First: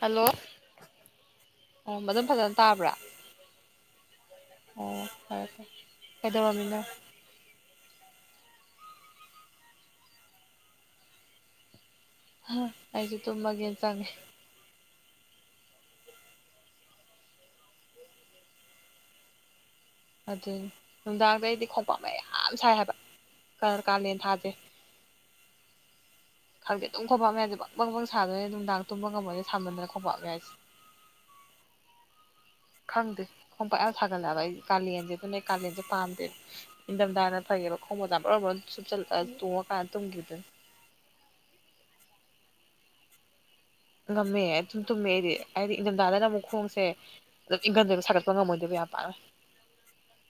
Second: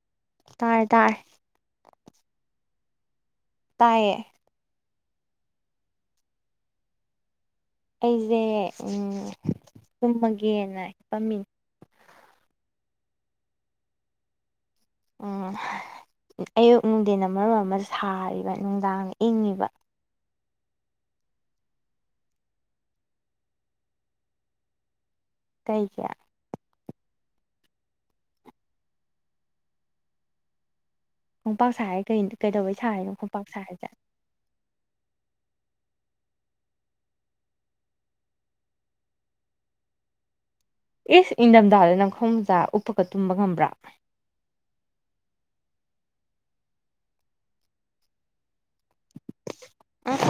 hello ꯇꯔ ꯇꯔ ꯑꯣ ꯃꯑꯗꯨꯝ ꯐꯖꯅ ꯇꯥꯕ꯭ꯔꯥ ꯇꯥꯏꯌꯦ ꯑꯣ ꯐꯩꯏ ꯐꯩꯏ ꯀꯩꯗꯔꯝꯃꯤꯅꯣ ꯕꯥꯃꯤꯟꯅ ꯑꯩꯖꯦ ꯎꯝ ꯆꯨꯝꯃꯒꯦꯅ ꯄꯝꯃꯤꯅꯦ ꯍꯥ ꯑꯩꯁꯨ ꯇꯨꯃꯒꯦ ꯆꯥꯡꯉꯦ ꯑꯥ ꯑꯌꯨꯛ ꯅꯨꯡꯊꯤꯟ ꯃꯔꯝ ꯑꯃ ꯁꯥꯔꯤꯕ ꯅꯨꯡꯗꯥꯡ ꯏꯪꯉꯤꯕ ꯑꯗꯨꯅꯤ ꯅꯨꯡꯗꯥꯡꯗꯩꯗꯤ ꯈꯣꯡꯄꯥꯛ ꯃꯌꯥꯝ ꯁꯥꯏ ꯍꯥꯏꯕ ꯈꯔ ꯀꯥꯂꯦꯟ ꯊꯥꯥꯁꯦ ꯀꯩꯒꯦ ꯈꯪꯗꯦ ꯑꯗꯨꯝ ꯈꯣꯡꯄꯥꯛꯞꯝ ꯌꯥꯁꯦ ꯄꯪ ꯄꯪ ꯄꯪ ꯁꯥꯗꯣꯏꯦ ꯅꯨꯡꯗꯥꯡ ꯇꯨꯝꯕ ꯉꯝꯕꯃꯣꯏ ꯁꯥꯝꯟꯗꯅ ꯈꯣꯡꯄꯥꯛꯞ ꯌꯥꯏꯁꯦ ꯈꯣꯡꯄꯥꯛ ꯁꯏ ꯍꯥꯏ ꯀꯩ ꯀꯩꯗꯧꯕꯩ ꯁꯥꯔꯤꯅꯣ ꯈꯣꯡꯝꯄꯥꯛ ꯁꯥ ꯍꯥꯏꯔꯤꯁꯦ [unintelligible] ꯀꯂꯦꯟꯁꯤ ꯑꯗꯨꯨꯅꯦ ꯀꯂꯦꯟꯁꯤ ꯄꯥꯟꯗꯦ ꯏꯟꯊꯝꯊꯥꯅ ꯐꯩꯌꯦꯕ ꯈꯣꯡꯃꯣꯖꯥ ꯃꯔꯣꯟ ꯃꯔꯣꯜ ꯆꯨꯞꯁꯤꯟꯂꯥ ꯇꯣꯡꯉꯀꯥꯟꯗ ꯇꯨꯝꯈꯤꯗꯨꯅ ꯑꯦ ꯏꯪꯊꯝꯊꯥꯗ ꯅꯪꯈꯣꯡ ꯃꯖꯥ ꯎꯞꯄꯀ ꯇꯨꯝꯕ ꯉꯝꯕ꯭ꯔꯥ ꯉꯝꯃꯦ ꯑꯗꯨꯨꯝ ꯇꯨꯝꯃꯦ ꯑꯩꯗꯤ ꯍꯥꯏꯗꯤ ꯏꯪꯊꯝꯊꯥꯗꯅ ꯑꯃꯨꯛ ꯈꯣꯡꯁꯦ ꯑꯗꯨꯝ ꯏꯪꯟꯗꯣꯏꯕ ꯁꯥꯒꯠꯄ ꯉꯝꯃꯣꯏꯗꯕ ꯌꯥꯝ ꯄꯅ ꯎꯝ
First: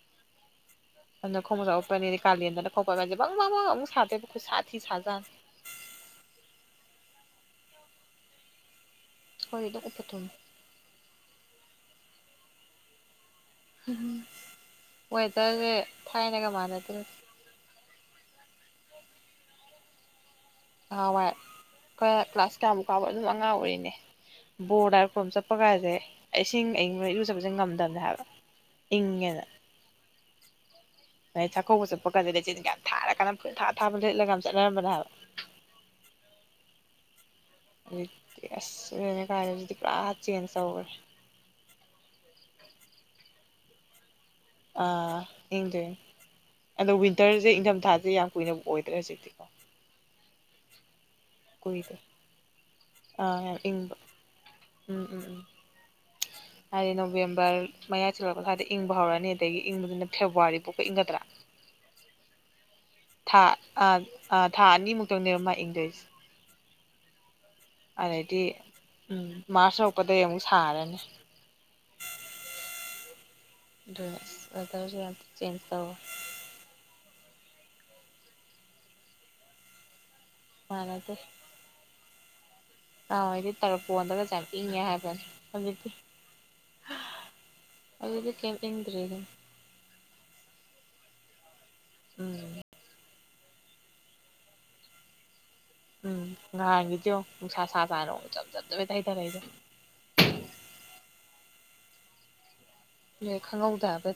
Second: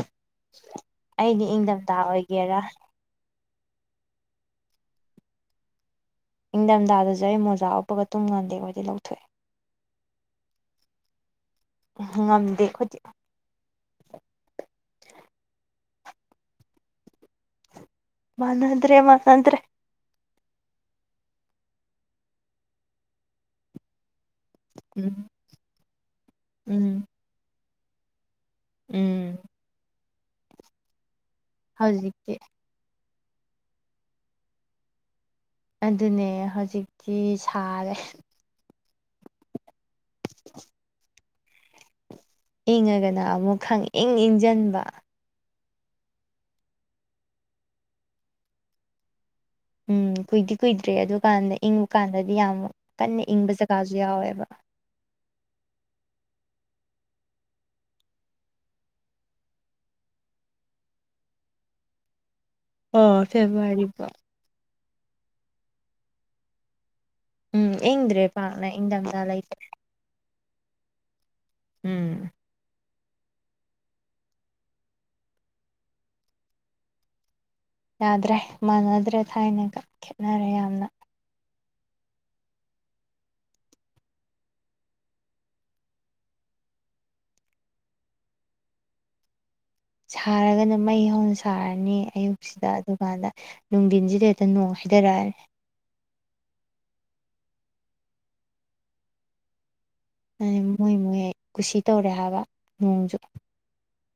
ꯍꯟꯗꯛ ꯑꯩꯗꯤ ꯈꯣꯡꯃꯣꯖꯥ ꯏꯪꯊꯝꯊꯥ ꯎꯄꯥꯅꯤꯗꯤ ꯑꯣꯏꯒꯦꯔꯥ ꯀꯂꯦꯟꯗꯅ [unintelligible] ꯑꯃꯨꯛ ꯁꯥꯗꯦꯕꯈꯣꯏ ꯈꯨꯁꯥ ꯊꯤ ꯁꯥꯖꯥꯟ ꯏꯪꯊꯝꯊꯥꯗꯁꯨ ꯑꯩ ꯃꯣꯖꯥ ꯎꯞꯄꯒ ꯇꯨꯝ ꯉꯥꯟꯗꯩꯈꯣꯏꯗꯤ ꯂꯧꯊꯣꯛꯑꯦ ꯍꯣꯏ ꯑꯗꯨꯝ ꯎꯄ ꯇꯨꯝ ꯉꯝꯗꯦ ꯑꯈꯨꯗꯤ ꯋꯦꯗꯔꯁꯦ ꯊꯥꯏꯅꯒ ꯃꯥꯟꯅꯗꯣꯏꯁꯦ ꯃꯅꯥꯗ꯭ꯔꯦ ꯃꯅꯥꯗ꯭ꯔꯦ ꯅꯥꯍꯥꯋꯥꯏ ꯈꯔ ꯀ꯭ꯂꯥꯁ ꯀꯌꯥꯃꯨꯛ ꯀꯥꯎꯕ ꯑꯗꯨꯝ ꯑꯉꯥꯡ ꯑꯣꯏꯔꯤꯅꯦ ꯕꯣꯔꯂꯥꯏꯔ ꯎꯝ ꯀ꯭ꯔꯣꯝ ꯆꯠꯄ ꯀꯥꯏꯁꯦ ꯏꯁꯤꯡ ꯎꯝ ꯑꯌꯤꯡꯕꯅ ꯑꯩꯔꯨ ꯆꯠꯄꯁꯦ ꯉꯝꯗꯕꯅꯦ ꯍꯥꯏꯕ ꯎꯝ ꯏꯪꯉꯦꯅ ꯗꯩ ꯆꯥꯛꯀꯧꯕ ꯆꯠꯄ ꯀꯥꯟꯗ ꯍꯧꯖꯤꯛꯇꯤ ꯂꯩꯆꯤꯟꯀꯥ ꯌꯥꯝ ꯊꯔꯥꯟ ꯀꯅꯥꯟ ꯄꯨꯡꯊꯥ ꯊꯥꯕ ꯂꯩꯠꯂꯒ ꯌꯥꯝ ꯆꯠꯅꯔꯝꯕꯅꯦ ꯍꯥꯏꯕ ꯑꯗꯨꯅꯦ ꯍꯧꯖꯤꯛꯇꯤ ꯁꯥꯔꯦ ꯌꯦꯁ [unintelligible] ꯄꯨꯔꯥ ꯆꯦꯟꯖ ꯇꯧꯈ꯭ꯔꯦ ꯏꯪꯉꯒꯅ ꯑꯃꯨꯛ ꯈꯪ ꯏꯪ ꯏꯪꯖꯪꯕ ꯌꯦꯡꯗꯦ ꯑꯗꯣ ꯋꯤꯟꯇꯔꯁꯦ ꯏꯪꯊꯝꯊꯥꯁꯦ ꯌꯥꯝ ꯀꯨꯏꯅꯕ ꯑꯣꯏꯗ꯭ꯔꯦ ꯍꯧꯖꯤꯛꯇꯤ ꯎꯝ ꯀꯨꯏꯗꯤ ꯀꯨꯏꯗ꯭ꯔꯦ ꯑꯗꯨ ꯀꯥꯟꯗ ꯏꯪꯕ ꯀꯨꯏꯗ꯭ꯔꯦ ꯀꯥꯟꯗꯗꯤ ꯌꯥꯝ ꯀꯟꯅ ꯑꯥ ꯏꯪꯕ ꯌꯥꯝ ꯏꯪ ꯖꯒꯥꯁꯨ ꯌꯥꯎꯋꯦꯕ ꯎꯝ ꯎꯝ ꯎꯝ ꯍꯥꯏꯗꯤ ꯅꯣꯕꯦꯝꯕꯔ ꯃꯌꯥꯏ ꯆꯤꯜꯂꯛꯄ ꯁ꯭ꯋꯥꯏꯗ ꯏꯪꯕ ꯍꯧꯔꯛꯑꯅꯤ ꯑꯗꯒꯤ ꯏꯪꯕꯗꯨꯅ ꯐꯦꯕꯋꯥꯔꯤ ꯄꯣꯛꯄ ꯏꯪꯒꯗ꯭ꯔꯥ ꯑꯣ ꯊꯥ ꯐꯦꯕꯋꯥꯔꯤꯕꯨ ꯑꯥ ꯊꯥ ꯑꯅꯤꯃꯨꯛꯇꯪꯅꯦꯕ ꯃꯥ ꯏꯡꯗꯣꯏꯁꯦ ꯎꯝ ꯏꯪꯗ꯭ꯔꯦ ꯑꯗꯩꯗꯤ ꯄꯥꯛꯅ ꯏꯪꯊꯝꯊꯥ ꯎꯝ ꯂꯩꯇ꯭ꯔꯦ ꯃꯥꯔꯁ ꯌꯔꯄꯗꯩ ꯑꯃꯨꯛ ꯁꯥꯔꯅꯤ ꯎꯝ [unintelligible] ꯌꯥꯗ꯭ꯔꯦ ꯃꯥꯟꯅꯗ꯭ꯔꯦ ꯊꯥꯏꯅꯒ ꯈꯦꯠꯅꯔꯦ ꯌꯥꯝꯅ ꯃꯥꯟꯅꯗꯦ ꯅꯍꯥꯋꯥꯏꯗꯤ ꯇ꯭ꯔꯛ ꯄꯣꯟꯗꯒꯁꯦ ꯏꯪꯉꯦ ꯍꯥꯏꯕꯟ ꯍꯧꯖꯤꯛꯇꯤ ꯑꯗꯨꯗꯤ ꯀꯩꯝ ꯏꯪꯗ꯭ꯔꯦꯅꯦ ꯁꯥꯔꯒꯅ ꯃꯩ ꯍꯧꯅ ꯁꯥꯔꯅꯤ ꯎꯝ ꯑꯌꯨꯛꯁꯤꯗ ꯑꯗꯨꯀꯥꯟꯗ ꯅꯨꯡꯊꯤꯟꯁꯤꯗ ꯍꯦꯛꯇ ꯅꯣꯡ ꯍꯥꯏꯊꯔꯛꯑ ꯎꯝ ꯉꯍꯥꯡꯒꯤꯗꯣ ꯅꯨꯡꯁꯥ ꯁꯥ ꯁꯥꯥꯅ ꯑꯃꯛ ꯆꯞ ꯆꯞ [unintelligible] ꯃꯣꯏ ꯃꯣꯏ ꯀꯨꯁꯤ ꯇꯧꯔꯦ ꯍꯥꯏꯕ ꯅꯣꯡꯁꯨ ꯑꯦ ꯈꯪꯍꯧꯗꯕ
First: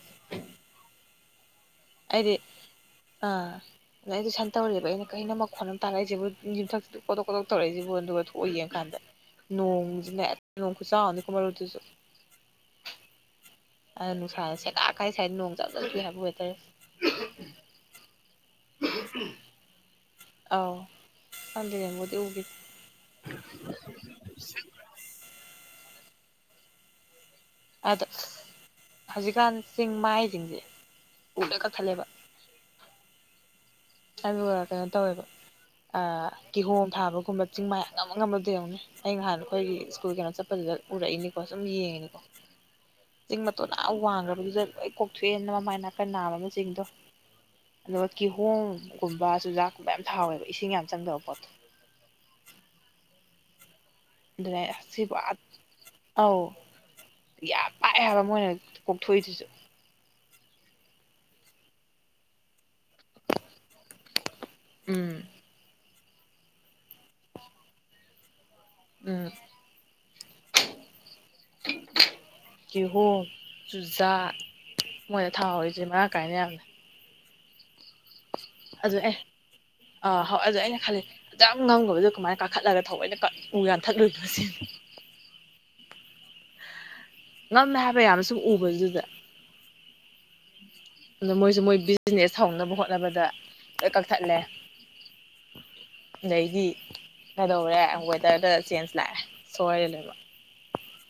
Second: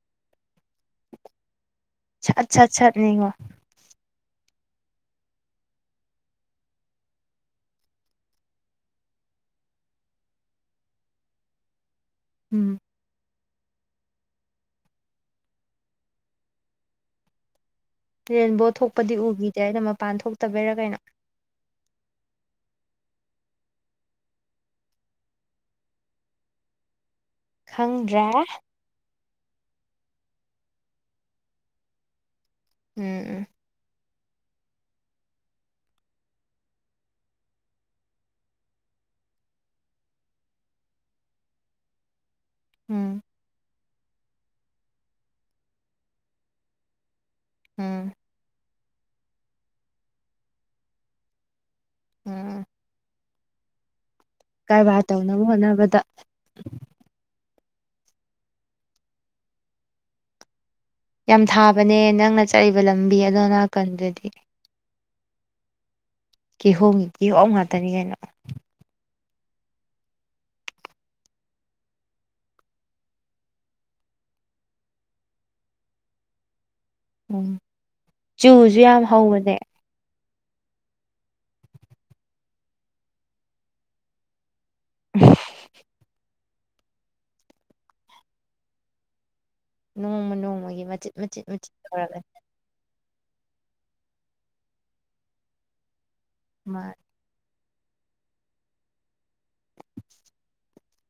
ꯁꯠ ꯁꯠ ꯁꯠ ꯅꯤꯉꯣ ꯑꯥ ꯑꯗ ꯑꯩꯗꯤ ꯁꯟ ꯇꯧꯔꯦꯕ ꯑꯩꯅ ꯀꯩꯅꯣ ꯃꯈꯣꯟ ꯑꯃ ꯇꯥꯔꯛꯏꯁꯤꯕꯨ ꯌꯊꯛꯇ ꯀꯣꯇꯣꯛ ꯀꯣꯇꯣꯛ ꯇꯧꯔꯛꯏꯁꯤꯕꯨ ꯑꯗꯨꯒ ꯊꯣꯛꯑꯏ ꯌꯦꯡꯀꯥꯟꯗ ꯅꯣꯡꯁꯤꯅ ꯍꯦꯛ ꯅꯣꯡ ꯈꯨꯆꯥꯎꯥ ꯑꯝꯅꯤꯑꯣ ꯃꯔꯨꯇꯨꯁꯨ ꯎꯝ ꯑꯗ ꯅꯨꯡꯁꯥꯗ ꯁꯦꯗꯥꯥꯛ ꯀꯥꯏ ꯁ꯭ꯋꯥꯏꯗ ꯅꯣꯡ ꯖꯥꯠ ꯖꯠ ꯆꯨꯏ ꯍꯥꯏꯕ ꯋꯦꯗꯔꯁꯤ ꯔꯦꯟꯕꯣ ꯊꯣꯛꯄꯗꯤ ꯎꯈꯤꯗꯦ ꯑꯩꯅ ꯃꯄꯥꯟ ꯊꯣꯛꯇꯕꯩꯔꯥ ꯑꯧ ꯀꯩꯅꯣ [unintelligible] ꯑꯗ ꯈꯪꯗ꯭ꯔꯦ ꯍꯧꯖꯤꯛꯀꯥꯟ ꯆꯤꯡ ꯃꯥꯏꯁꯤꯡꯁꯦ ꯎꯗ ꯀꯛꯊꯠꯂꯦꯕ ꯎꯝ ꯎꯝ ꯑꯗꯨꯒ ꯀꯩꯅꯣ ꯇꯧꯋꯦꯕ ꯑꯥ ꯀꯤꯍꯣꯝ ꯐꯥꯕꯒꯨꯝꯕ ꯆꯤꯡ ꯃꯌꯥꯝ ꯑꯃꯝ ꯉꯝꯕꯗ ꯌꯧꯅꯦ ꯑꯩ ꯅꯍꯥꯟ ꯑꯩꯈꯣꯏꯒꯤ ꯁ꯭ꯀꯨꯜ ꯀꯩꯅꯣ ꯆꯠꯄꯗꯨꯗ ꯎꯔꯛꯏꯅꯤꯀꯣ ꯁꯨꯝ ꯌꯦꯡꯉꯤꯅꯤꯀꯣ ꯎꯝ ꯎꯝ ꯆꯤꯡ ꯃꯇꯣꯟ ꯑꯥ ꯋꯥꯡꯈ꯭ꯔꯕꯗꯨꯗ ꯂꯣꯏ ꯀꯣꯛꯊꯣꯛꯑꯦꯅ ꯃꯃꯥꯏ ꯅꯥꯀꯟ ꯅꯥꯕ ꯑꯃ ꯆꯤꯡꯗꯣ ꯑꯗꯨꯒ ꯎꯝ ꯀꯤꯍꯣꯝꯒꯨꯝꯕ ꯆꯨꯖꯥꯛꯀꯨꯝꯕ ꯌꯥꯝ ꯊꯥꯎꯋꯦꯕ ꯏꯁꯤꯡ ꯌꯥꯝ ꯆꯪꯗꯕ ꯄꯣꯠꯇꯣ ꯎꯝ ꯑꯗꯨꯅ ꯀꯔꯕꯥꯔ ꯁꯤꯕꯨ ꯇꯧꯅꯕ ꯍꯣꯠꯅꯕꯗ ꯑꯧ ꯌꯥꯝ ꯄꯥꯛꯑꯦ ꯍꯥꯏꯕ ꯃꯣꯏꯅ ꯀꯣꯛꯊꯣꯛꯏꯁꯤꯁꯨ ꯌꯥꯝ ꯊꯥꯕꯅꯦ ꯅꯪꯅ ꯆꯠꯂꯤꯕ ꯂꯝꯕꯤ ꯑꯗꯣ ꯅꯥꯀꯟꯗꯗꯤ ꯎꯝ ꯀꯤꯍꯣꯝꯒꯤ ꯀꯤꯍꯣ ꯉꯥꯛꯇꯅꯤ ꯀꯩꯅꯣ ꯎꯝ ꯀꯤꯍꯣꯝ ꯆꯨꯖꯥꯛ ꯃꯣꯏꯅ ꯊꯥꯍꯧꯔꯤꯁꯦ ꯃꯔꯥꯡ ꯀꯥꯏꯅ ꯌꯥꯝꯅ ꯎꯝ ꯆꯨꯁꯨ ꯑꯗꯨ ꯌꯥꯝ ꯑꯦ ꯍꯧꯕꯅꯦ ꯑꯥ ꯍꯣꯏ ꯑꯗꯨꯗ ꯑꯩꯅ ꯈꯜꯂꯤ ꯌꯥꯝꯖ ꯉꯪꯕꯗꯣ ꯀꯃꯥꯏꯅ ꯀꯥꯈꯠꯂꯒ ꯊꯑꯣꯏꯅ ꯀ ꯎ ꯌꯥꯟꯊꯠꯂꯣꯏꯅꯣ ꯁꯤꯅꯤ [inaudible] ꯉꯝꯃꯦ ꯍꯥꯏꯕ ꯌꯥꯝꯅꯁꯨ ꯎꯕ ꯑꯗꯨꯗ ꯅꯣꯡꯃ ꯅꯣꯡꯃꯒꯤ ꯃꯆꯤꯠ ꯑꯗꯨ ꯃꯆꯤꯠ ꯃꯣꯏꯁꯨ ꯃꯆꯤꯠ ꯃꯣꯏ ꯇꯧꯔꯒꯅꯤ ꯕꯤꯖꯤꯅꯦꯁ ꯍꯧꯅꯕ ꯍꯣꯠꯅꯕꯗ ꯂꯣꯏ ꯀꯛꯊꯠꯂꯦ ꯑꯩꯗꯤ ꯃꯥ ꯀꯩꯗꯧꯔꯦ ꯋꯦꯗꯔꯗ ꯆꯦꯟꯖ ꯂꯥꯛꯑꯦ ꯁꯣꯏꯔꯦ ꯂꯩꯕ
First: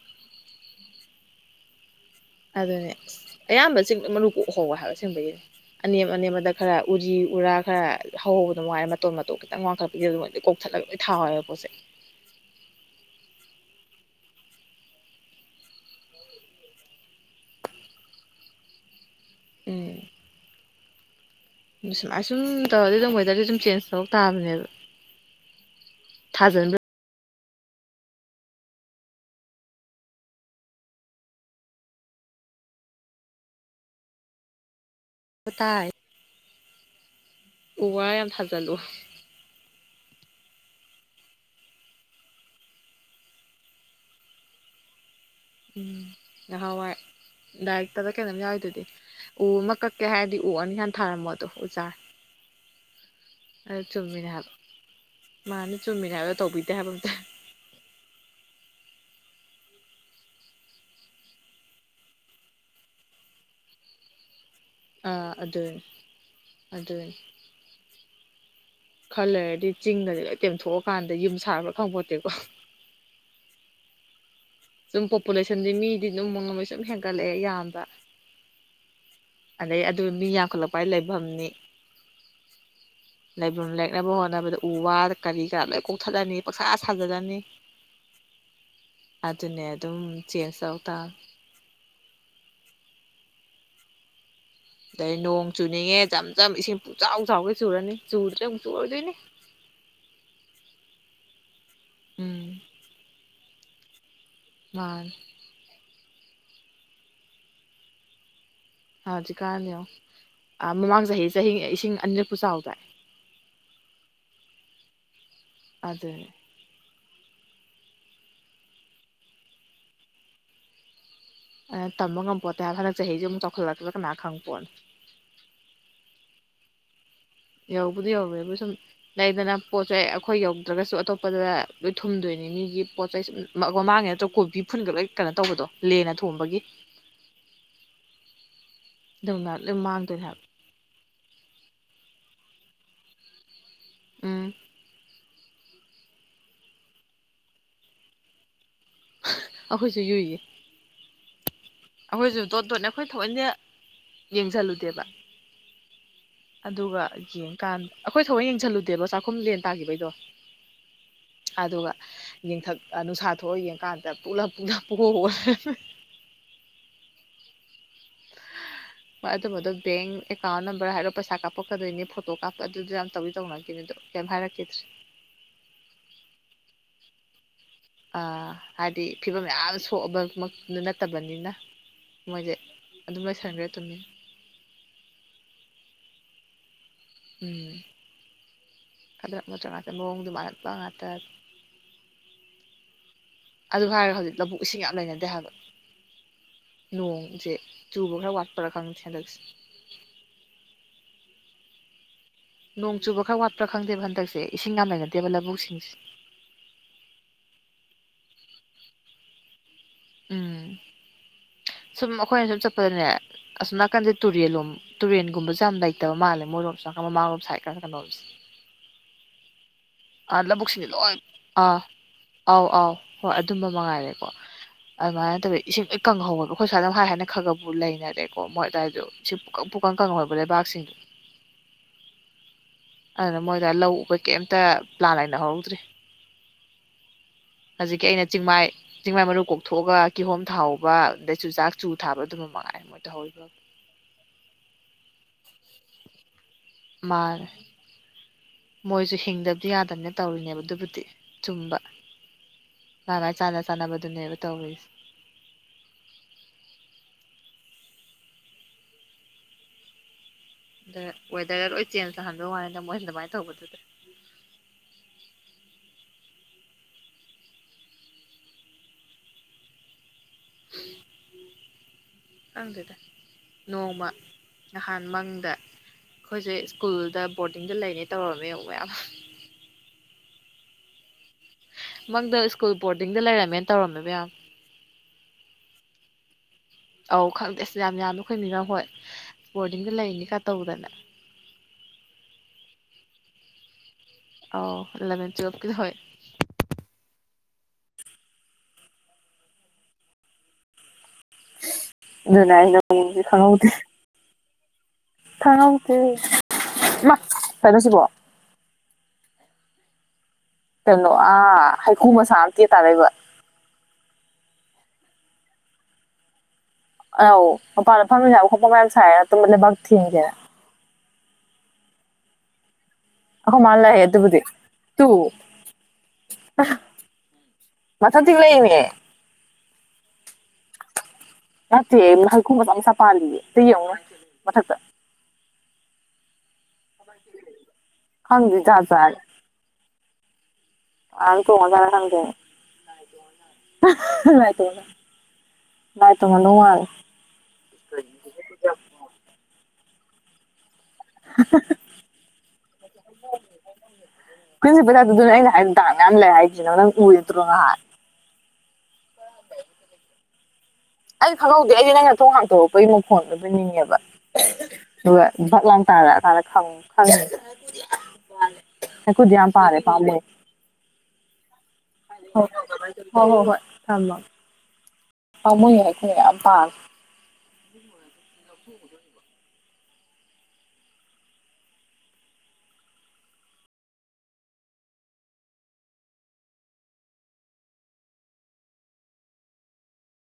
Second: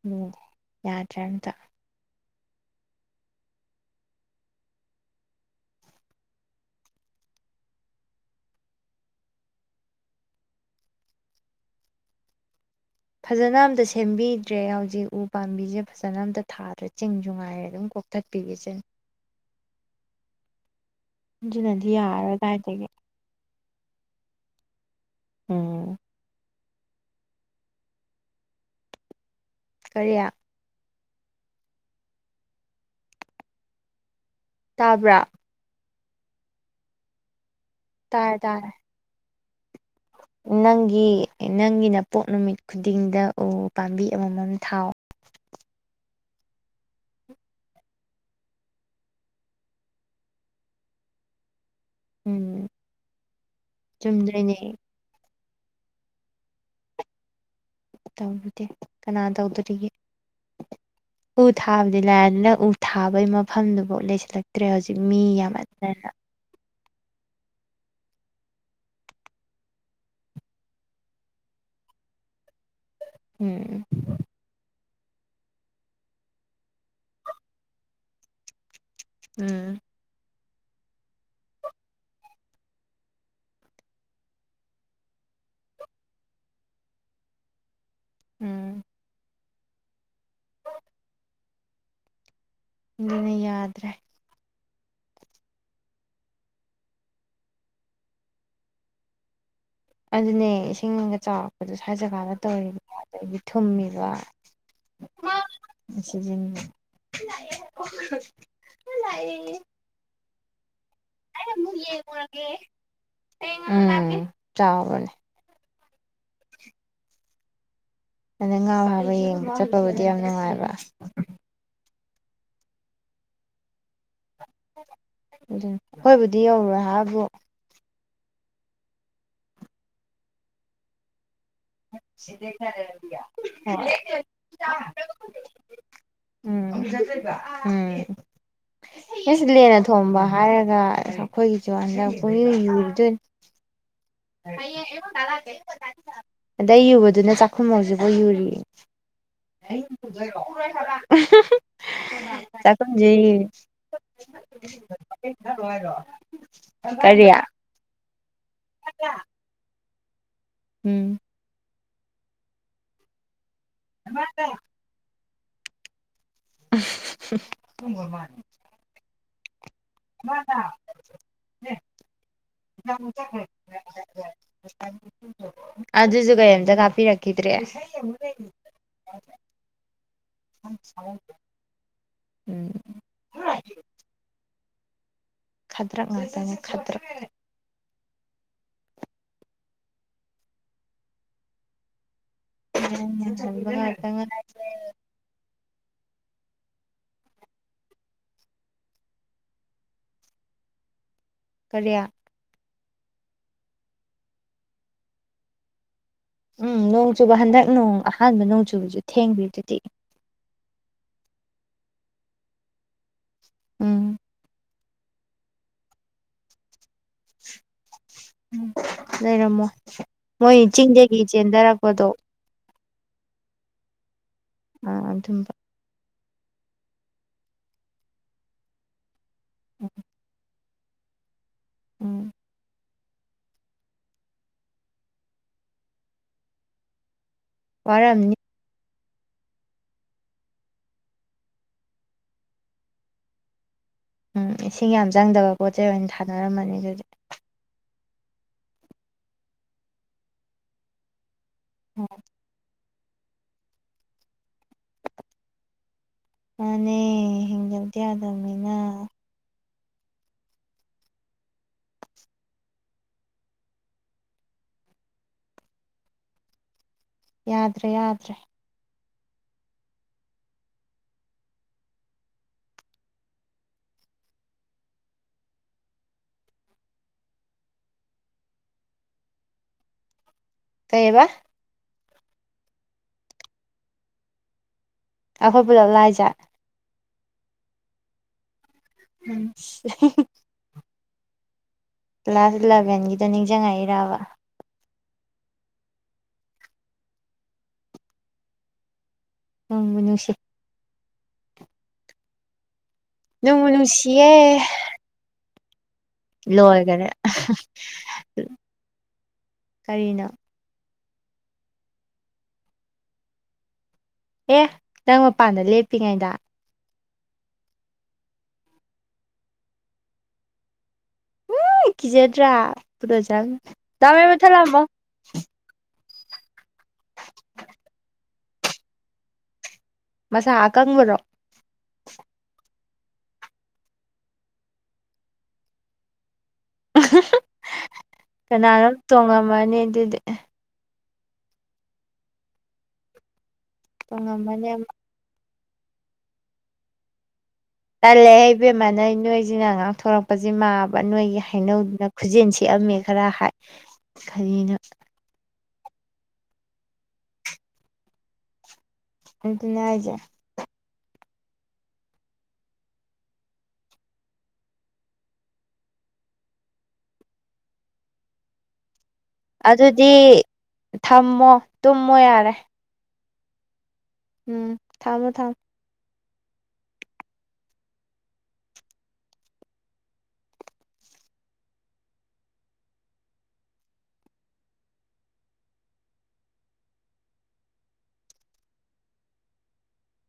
ꯎꯝ ꯌꯥꯗ꯭ꯔꯦ ꯑꯝꯇ ꯑꯗꯨꯅꯦ ꯑꯌꯥꯝꯕꯁꯤꯡ ꯃꯔꯨ ꯀꯣꯛꯍꯧꯕ ꯍꯥꯏꯕ ꯑꯁꯦꯡꯕꯩꯅꯤ ꯑꯅꯦꯝ ꯑꯅꯦꯝꯕꯗ ꯈꯔ ꯎꯔꯤ ꯎꯔꯥ ꯈꯔ ꯍꯍꯧꯕꯗꯨ ꯉꯥꯏꯔꯦ ꯃꯇꯣꯠ ꯃꯇꯣꯠ ꯈꯤꯇꯪ ꯋꯥꯡꯈꯠꯄ ꯂꯣꯏꯒꯩ ꯀꯣꯛꯊꯠꯂꯒ ꯂꯣꯏ ꯊꯥꯎꯋꯕ ꯄꯣꯠ ꯆꯩꯩ ꯐꯖꯅ ꯑꯝꯇ ꯁꯦꯝꯕꯤꯗ꯭ꯔꯦ ꯍꯧꯖꯤꯛ ꯎ ꯄꯥꯝꯕꯤꯁꯦ ꯐꯖꯅ ꯑꯝꯇ ꯊꯥꯗ꯭ꯔꯦ ꯆꯤꯡꯁꯨ ꯉꯥꯏꯔꯦ ꯑꯗꯨꯝ ꯀꯣꯛ ꯊꯠꯄꯤꯒꯦ ꯎꯝ ꯑꯗꯨꯅꯗꯤ ꯁꯨꯝ ꯌꯥꯔꯔꯣꯏ ꯑꯁꯨꯝ ꯀꯥꯏꯗꯒꯤ ꯇꯧꯔꯗꯤ ꯑꯗꯨꯝ ꯋꯦꯗꯔꯗꯤ ꯁꯨꯝ ꯆꯦꯟꯖ ꯊꯧꯔꯛ ꯇꯥꯕꯅꯦꯕ ꯎꯝ ꯊꯥꯖꯟꯕ ꯀꯔꯤꯌꯥ ꯇꯥꯕ꯭ꯔꯥ ꯇꯥꯏ ꯎꯋꯥꯥ ꯌꯥꯝ ꯇꯥꯔꯦ ꯇꯥꯔꯦ ꯊꯥꯖꯜꯂꯨ ꯅꯪꯒꯤ ꯅꯪꯒꯤ ꯅꯄꯣꯛ ꯅꯨꯃꯤꯠ ꯈꯨꯗꯤꯡꯗ ꯎ ꯄꯥꯝꯕꯤ ꯑꯃꯃꯝ ꯊꯥꯎ ꯎꯝ ꯅꯍꯥꯟꯋꯥꯏ ꯂꯥꯏꯔꯛꯇꯕ ꯀꯩꯅꯣꯝ ꯌꯥꯎꯔꯤ ꯑꯗꯨꯗꯤ ꯎ ꯑꯃ ꯀꯛꯀꯦ ꯍꯥꯏꯔꯗꯤ ꯎ ꯑꯅꯤ ꯍꯥꯟꯅ ꯊꯥꯔꯝꯃꯣꯗꯣ ꯎ ꯆꯥꯔ ꯎꯝ ꯑ ꯆꯨꯝꯃꯤꯅꯦ ꯍꯥꯏꯕ ꯆꯨꯝꯗꯣꯏꯅꯦ ꯃꯥꯅꯤ ꯆꯨꯝꯃꯤꯅꯦ ꯍꯥꯏꯕ ꯇꯧꯕꯤꯗꯦ ꯍꯥꯏꯕ ꯑꯝꯇ ꯇꯧꯔꯨꯗꯦ ꯀꯅꯥ ꯇꯧꯗꯣꯔꯤꯒꯦ ꯎ ꯊꯥꯕꯗꯤ ꯂꯥꯏꯗꯅ ꯎ ꯊꯥꯕꯒꯤ ꯃꯐꯝꯗꯨꯐꯥꯎ ꯂꯩꯁꯤꯜꯂꯛ ꯑꯥ ꯑꯗꯨꯅꯤ ꯑꯗꯨꯅꯤ ꯈꯔꯂꯩꯔꯗꯤ ꯆꯤꯡꯒꯁꯦ ꯂꯣꯏ ꯇꯦꯝꯊꯣꯛꯑꯀꯥꯟꯗ ꯌꯨꯝ ꯁꯥꯕ꯭ꯔꯥ ꯈꯪꯄꯣꯠꯇꯦꯀꯣ ꯎꯝ ꯁꯨꯝ ꯄꯣꯄꯨꯂꯦꯁꯟꯗꯤ ꯃꯤꯗꯤ ꯑꯗꯨꯝ ꯅꯣꯡꯃꯩ ꯁꯨꯝ ꯍꯦꯟꯒꯠꯂꯛꯑꯦ ꯌꯥꯝꯕ ꯎꯝ ꯑꯗꯩ ꯑꯗꯨ ꯃꯤ ꯌꯥꯝꯈꯠꯂꯛꯄ ꯍꯥꯏꯕ ꯂꯩꯐꯝꯅꯤ ꯂꯩꯕꯝ ꯂꯩꯔꯛꯅꯕ ꯍꯣꯠꯅꯕꯗ ꯎ ꯋꯥ ꯀꯔꯤ ꯀꯔꯥ ꯂꯣꯏ ꯀꯣꯛꯊꯠꯂꯅꯤ ꯄꯪꯁꯥ ꯁꯥꯖꯟꯔꯅꯤ ꯎꯝ ꯑꯗꯨꯅꯦ ꯑꯗꯨꯝ ꯆꯦꯟꯖ ꯇꯧ ꯇꯕꯅꯦ ꯑꯗꯨꯅ ꯌꯥꯗ꯭ꯔꯦ ꯑꯗꯩ ꯅꯣꯡ ꯆꯨꯅꯤꯡꯉꯦ ꯖꯝ ꯖꯝ ꯏꯁꯤꯡ ꯄꯨꯆꯥꯎ ꯆꯥꯎꯒ ꯆꯨꯔꯅꯤ ꯆꯨꯗꯤ ꯑꯃꯨꯛ ꯆꯨꯔꯗꯣꯏꯅꯤ ꯑꯗꯨꯅꯦ ꯏꯁꯤꯡꯒ ꯆꯥꯎꯔꯛꯄꯗꯣ ꯁ꯭ꯋꯥꯏ ꯖꯒꯥꯗ ꯎꯝ ꯇꯧꯔꯤꯕꯅꯦ ꯑꯗꯩꯗꯤ ꯊꯨꯝꯃꯤꯕ ꯃꯥ ꯉꯁꯤꯖꯅꯤꯡꯕ ꯍꯖꯤ ꯀꯥꯅꯌꯦꯉꯣ ꯃꯃꯥꯡ ꯆꯍꯤꯁꯦ ꯎꯝ ꯆꯥꯎꯕꯅꯦ ꯑꯗꯨꯅꯦ ꯑꯗ ꯉꯥꯎ ꯍꯥꯏꯕ ꯌꯦꯡꯕ ꯆꯠꯄꯕꯨꯗꯤ ꯌꯥꯝ ꯅꯨꯡꯉꯥꯏꯕ ꯇꯝꯕ ꯉꯝꯄꯣꯠꯇ ꯍꯥꯏꯕ ꯍꯟꯛ ꯆꯍꯤꯁꯤꯁꯨ ꯑꯃꯨꯛ ꯆꯥꯎꯈꯠꯂꯛꯗ ꯀꯅꯥ ꯈꯪꯕ ꯄꯣꯠꯅꯤ ꯑꯗꯨ ꯍꯣꯏꯕꯨꯗꯤ ꯌꯧꯔꯣꯏ ꯍꯥꯏꯕꯨ ꯌꯧꯕꯨꯗꯤ ꯌꯧꯋꯦꯕꯨ ꯁꯨꯝ ꯂꯩꯗꯅ ꯄꯣꯠ ꯆꯩꯦ ꯑꯩꯈꯣꯏ ꯌꯧꯗ꯭ꯔꯒꯁꯨ ꯑꯇꯣꯞꯄꯗꯅꯦ ꯂꯣꯏ ꯊꯨꯝꯗꯣꯏꯅꯤ ꯃꯤꯒꯤ ꯄꯣꯠ ꯆꯩ ꯁꯒ ꯍꯣꯏ ꯃꯥꯡꯉꯦ ꯅꯠꯇ꯭ꯔꯣ ꯀꯣꯕꯤ ꯐꯨꯟꯒ ꯂꯣꯏ ꯀꯩꯅꯣ ꯇꯧꯕꯗꯣ ꯂꯦꯅ ꯊꯣꯡꯕꯒꯤ ꯎꯝ ꯑꯩꯁ ꯑꯗꯨꯅ ꯂꯣꯏ ꯂꯦꯅ ꯊꯣꯡꯕ ꯃꯥꯡꯗꯣꯏꯅꯦ ꯍꯥꯏꯕ ꯍꯥꯏꯔꯒ ꯑꯩꯈꯣꯏꯒꯤ ꯆꯨꯔꯥꯟꯗ ꯄꯨꯛꯅꯤꯡ ꯌꯨꯔꯤꯗꯣꯏꯅꯤ ꯎꯝ ꯑꯗꯩ ꯌꯨꯕꯗꯨꯅ ꯆꯥꯛꯈꯨꯝ ꯍꯧꯖꯤꯛꯐꯧ ꯌꯨꯔꯤꯌꯦ ꯑꯩꯈꯣꯏꯁꯨ ꯌꯨꯏꯌꯦ ꯑꯩꯈꯣꯏꯁꯨ ꯗꯣꯠ ꯗꯣꯠꯅꯦ ꯑꯩꯈꯣꯏ ꯆꯥꯈꯨꯝꯖꯦ ꯊꯑꯣꯏꯅ ꯌꯦꯡꯁꯜꯂꯨꯗꯦꯕ ꯀꯔꯤ ꯀꯥꯟ ꯑꯩꯈꯣꯏ ꯊꯑꯣꯏ ꯌꯦꯡꯁꯤꯜꯂꯨꯗꯦꯕ ꯆꯥꯛꯈꯨꯝ ꯂꯦꯟ ꯇꯥꯈꯤꯕꯩꯗꯣ ꯎꯝ ꯑꯗꯨꯒ ꯌꯦꯡꯊꯛ ꯅꯨꯡꯁꯥ ꯊꯣꯛꯑ ꯌꯦꯡꯀꯥꯟꯗ ꯄꯨꯛꯂꯞ ꯄꯨꯡꯍꯣ ꯍꯣ ꯂꯩꯔꯝꯃꯦ [inaudible] [unintelligible] ꯕꯦꯡ ꯑꯦꯀꯥꯎꯟ ꯅꯝꯕꯔ ꯍꯥꯏꯔꯣ ꯄꯩꯁꯥ ꯀꯥꯞꯄꯛꯀꯗꯣꯏꯅꯤ ꯐꯣꯇꯣ ꯀꯥꯞꯄ ꯑꯗꯨꯗ ꯌꯥꯝ ꯇꯧꯗꯤ ꯇꯧꯅꯈꯤ ꯑꯗꯣ ꯀꯩꯝ ꯍꯥꯏꯔꯛꯈꯤꯗ꯭ꯔꯦ ꯑꯗꯨꯁꯨ ꯀꯔꯤꯝꯇ ꯀꯥꯞꯄꯤꯔꯛꯈꯤꯗ꯭ꯔꯦ ꯑꯥ ꯍꯥꯏꯗꯤ ꯐꯤꯕꯝ ꯌꯥꯝ ꯁꯣꯛꯑꯕꯗꯨ ꯅꯠꯇꯕꯅꯤꯅ ꯃꯣꯏꯁꯦ ꯎꯝ ꯑꯗꯨꯝ ꯂꯩꯁꯟꯈ꯭ꯔꯦ ꯇꯨꯃꯤ ꯈꯥꯗ꯭ꯔꯛ ꯉꯥꯛꯇꯦ ꯈꯗ꯭ꯔꯛ ꯎꯝ ꯈꯗ꯭ꯔꯛ ꯃꯗꯛ ꯉꯥꯛꯇ ꯃꯑꯣꯡꯗꯣ ꯃꯥꯜꯍꯕ ꯉꯥꯛꯇ ꯍꯟꯕ ꯑꯗꯨ ꯍꯥꯏꯔꯒ ꯉꯥꯛꯇ ꯍꯧꯖꯤꯛ ꯂꯧꯕꯨꯛ ꯏꯁꯤꯡ ꯌꯥꯝ ꯂꯩꯅꯗꯦ ꯍꯥꯏꯕ ꯅꯣꯡꯁꯦ ꯆꯨꯕ ꯈꯔ ꯋꯥꯠꯄꯔꯥ ꯈꯪꯗ ꯁꯦꯟꯗꯛꯁꯦ ꯀꯔꯤ ꯅꯣꯡ ꯆꯨꯕ ꯈꯔ ꯋꯥꯠꯄ꯭ꯔꯥ ꯈꯪꯗꯦꯕ ꯍꯟꯗꯛꯁꯦ ꯏꯁꯤꯡ ꯌꯥꯝꯅꯅꯗꯦꯕ ꯂꯧꯕꯨꯛ ꯁꯤꯡꯁꯦ ꯎꯝ ꯅꯣꯡ ꯆꯨꯕ ꯍꯟꯗꯛ ꯅꯣꯡ ꯑꯍꯥꯟꯕ ꯅꯣꯡ ꯆꯨꯕꯁꯨ ꯊꯦꯡꯕꯤ ꯗꯨꯗꯤ ꯎꯝ ꯁꯨꯝ ꯑꯩꯈꯣꯏꯅ ꯁꯨꯝ ꯆꯠꯄꯗꯅꯦ ꯑꯁꯨꯝ ꯅꯥꯀꯟꯗ ꯎꯝ ꯇꯨꯔꯦꯜꯂꯣꯝ ꯇꯨꯔꯦꯟꯨꯝꯕꯁꯨ ꯌꯥꯝ ꯂꯩꯇꯕ ꯃꯥꯜꯂꯦ ꯃꯣꯏꯔꯣꯝꯁꯨ ꯃꯃꯥꯔꯣꯝ ꯁꯥꯏꯠ ꯈꯔ ꯀꯩꯅꯣꯝꯁꯦ ꯎꯝ ꯂꯩꯔꯝꯃꯣ ꯑꯥ ꯃꯣꯏ ꯆꯤꯡꯗꯒꯤ ꯆꯦꯟꯊꯔꯛꯄꯗꯣ ꯑꯧ ꯑꯥꯎ ꯍꯣꯏ ꯑꯗꯨꯝꯕ ꯃꯉꯥꯏꯔꯦꯀꯣ ꯑꯥ ꯑꯗꯨꯃꯥꯏꯅ ꯑꯗꯨꯝꯕ ꯇꯧꯋꯤ ꯏꯁꯤꯡ ꯀꯪꯍꯧꯋꯦꯕ ꯑꯩꯈꯣꯏ ꯁ꯭ꯋꯥꯗ ꯍꯥꯏ ꯍꯥꯏꯅ ꯈ ꯈꯕꯨ ꯂꯩꯅꯔꯦꯀꯣ ꯃꯣꯏ ꯑꯗꯨꯋꯥꯏꯗꯣ ꯁꯤ ꯄꯨꯀꯪ ꯄꯨꯀꯪ ꯀꯪꯍꯧꯋꯦꯕ ꯂꯩꯕꯥꯛꯁꯤꯡꯗꯣ ꯎꯝ ꯑꯗꯨꯅ ꯃꯣꯏꯗ ꯂꯧ ꯎꯕ ꯀꯩꯝꯇ ꯄ꯭ꯂꯥꯟ ꯂꯩꯅꯍꯧꯔꯧꯗ꯭ꯔꯤ ꯍꯧꯖꯤꯛꯀꯤ ꯑꯩꯅ ꯋꯥꯔꯝꯅꯤ ꯆꯤꯡꯃꯥꯏ ꯆꯤꯡꯃꯥꯏ ꯃꯔꯨ ꯀꯣꯛ ꯊꯣꯛꯑꯒ ꯀꯤꯍꯣꯝ ꯊꯥꯍꯧꯕ ꯑꯗꯩ ꯆꯨꯖꯥꯛ ꯆꯨ ꯊꯥꯕ ꯑꯗꯨꯝꯕ ꯃꯉꯥꯏ ꯑꯃ ꯃꯣꯏ ꯇꯧꯍꯧꯔꯤꯕꯥꯕꯨ ꯎꯨꯝ ꯏꯁꯤꯡ ꯌꯥꯝ ꯆꯪꯗꯕ ꯄꯣꯠ ꯆꯩꯩ ꯑꯣꯏꯅ ꯊꯥꯅꯔꯝꯃꯅꯤ ꯑꯗꯨ ꯊꯥꯔꯦ ꯃꯣꯏꯁꯨ ꯍꯤꯡꯗꯕꯗꯤ ꯌꯥꯗꯕꯅꯤꯅ ꯇꯧꯔꯤꯅꯦꯕ ꯑꯗꯨꯕꯨꯗꯤ ꯆꯨꯝꯕ ꯑꯣ ꯃꯥ ꯃꯥꯏ ꯆꯥꯟꯅ ꯆꯥꯟꯅꯕꯗꯨꯅꯦꯕ ꯇꯧꯔꯤꯁꯦ ꯃꯥꯅꯦ ꯍꯤꯡꯗꯕꯗꯤ ꯌꯥꯗꯕꯅꯤꯅ ꯑꯗ ꯋꯦꯗꯔꯒ ꯂꯣꯏ ꯆꯦꯟꯖ ꯇꯥꯍꯟꯕꯧ ꯋꯥꯅꯤꯗ ꯃꯣꯏꯅ ꯑꯗꯨꯃꯥꯏꯅ ꯇꯧꯕꯗꯨꯗ ꯌꯥꯗ꯭ꯔꯦ ꯌꯥꯗ꯭ꯔꯦ [unintelligible] ꯅꯣꯡꯃ ꯅꯍꯥꯟ ꯃꯪꯗ ꯑꯩꯈꯣꯏꯁꯦ ꯁ꯭ꯀꯨꯜꯗ ꯕꯣꯔꯗꯤꯡꯗ ꯂꯩꯅꯦ ꯇꯧꯔꯝꯃꯦ ꯃꯌꯥꯝ ꯀꯩꯏꯕ ꯃꯪꯗ ꯁ꯭ꯀꯨꯜ ꯕꯣꯔꯗꯤꯡꯗ ꯂꯩꯔꯝꯃꯦꯅ ꯇꯧꯔꯝꯃꯦ ꯃꯌꯥꯝ ꯑꯩꯈꯣꯏ ꯄꯨꯂꯞꯂꯥ ꯍꯥꯏꯖꯦ ꯑꯧ ꯈꯪꯗꯦ ꯑꯁ ꯌꯥꯝ ꯌꯥꯝꯅꯈꯣꯏ ꯃꯤꯔꯝ ꯍꯣꯏ ꯕꯣꯔꯗꯤꯡꯗ ꯂꯩꯅꯤꯀ ꯇꯧꯗꯅ ꯀ꯭ꯂꯥꯁ ꯏꯂꯚꯦꯟꯒꯤꯗ ꯅꯤꯡꯁꯤꯡꯉꯛꯏꯔꯕ ꯑꯣ ꯏꯂꯚꯦꯟ ꯇꯨꯋꯚꯀꯤꯗꯣ ꯍꯣꯏ ꯅꯨꯡꯕꯨ ꯅꯨꯡꯁꯤ ꯑꯗꯨ ꯅꯥꯏꯅ ꯅꯣꯡꯕꯨ ꯅꯨꯡꯁꯤꯌꯦ ꯊꯥꯉꯧ ꯎꯨꯝ ꯂꯣꯏꯒꯔꯦ ꯀꯔꯤꯅꯣ ꯀꯩꯅꯣ ꯑꯥ ꯍꯩꯀꯨ ꯃꯁꯆꯥ ꯑꯝ ꯇꯦꯛꯑ ꯇꯥꯔꯛꯏꯕ ꯑꯦ ꯅꯪ ꯃꯄꯥꯟꯗ ꯂꯦꯞꯄꯤꯉꯩꯗ ꯑꯧ ꯃꯄꯥꯟꯗ [unintelligible] ꯂꯩꯕꯛ ꯊꯦꯡꯗꯦ ꯎꯨ ꯀꯤꯖꯗ꯭ꯔꯥ ꯑꯩꯈꯣꯏ [unintelligible] ꯃꯥꯅ ꯂꯩꯔꯦ ꯗꯥ ꯃꯩ ꯑꯗꯨꯕꯨꯗꯤ ꯃꯨꯊꯠꯂꯝꯃꯨ ꯇꯨ ꯃꯊꯟ ꯇꯦꯛꯂꯛꯏꯅꯦ ꯃꯁꯥ ꯑꯀꯪꯕꯔꯣ ꯅꯠꯇꯦ ꯍꯩꯀꯨ ꯃꯆꯥ ꯃꯆꯥ ꯄꯥꯜꯂꯤꯌꯦ ꯑꯝꯇ ꯌꯦꯡꯉꯨꯅꯦ ꯃꯊꯛꯇ ꯑꯍꯥ ꯍꯥ ꯈꯪꯗꯦ ꯖꯥꯠ ꯀꯅꯥꯅꯣꯝ ꯖꯥꯠꯅꯤ ꯇꯣꯡꯉꯝꯃꯅꯤ ꯑꯗꯨꯗꯤ [unintelligible] ꯇꯣꯡꯉꯝꯃꯅꯤ ꯑꯃ ꯂꯥꯏ ꯇꯣꯡꯉꯝꯗꯣ ꯃꯥꯜꯂꯤ ꯇꯜꯂꯦ ꯑꯩ ꯏꯕꯦꯝꯃ ꯅꯩ ꯅꯣꯏꯖꯤꯅ ꯉꯥꯛꯊꯣꯔꯛꯄꯖꯤꯃꯥꯞ ꯄꯥ ꯅꯣꯏꯒꯤ ꯍꯧꯅꯧꯗꯨꯅ ꯈꯨꯖꯦꯟ ꯁꯤꯛꯑꯝꯃꯦ ꯈꯔ ꯍꯥꯏ ꯀꯔꯤꯅꯣ ꯑꯗꯨꯅꯦ ꯑꯩꯅ ꯍꯥꯏꯔꯤꯝ ꯗꯥꯛ ꯃꯌꯥꯝ ꯂꯩ ꯍꯥꯏꯖꯦ ꯅꯪ ꯎꯔꯤꯝꯇ꯭ꯔꯣ ꯉꯍꯥꯟ ꯑꯗꯨꯅꯦ ꯍꯥꯏꯖꯦ ꯑꯩ ꯈꯪꯍꯧꯗꯦ ꯑꯩꯗꯤ ꯅꯪꯅ ꯊꯣꯡ ꯍꯥꯡꯇꯣꯔꯛꯄꯩ ꯃꯈꯣꯡ ꯑꯣꯔꯕꯣꯏ ꯅꯤꯡꯉꯦꯕ ꯑꯗꯨꯒ ꯚꯛ ꯂꯥꯡ ꯇꯥꯔꯑ ꯀꯥꯟꯗ ꯈꯪ ꯈꯪꯗꯤ [unintelligible] ꯍꯩꯀꯨꯗꯤ ꯌꯥꯝ ꯄꯥꯔꯦ ꯑꯗꯨꯗꯤ ꯄꯥꯝꯃꯣꯏ ꯊꯝꯃꯣ ꯇꯨꯝꯃꯣ ꯌꯥꯔꯦ ꯍꯣ ꯍꯣ ꯍꯣꯏ ꯊꯝꯃꯣ ꯎꯝ ꯊꯝꯃꯣ ꯊꯝ [unintelligible]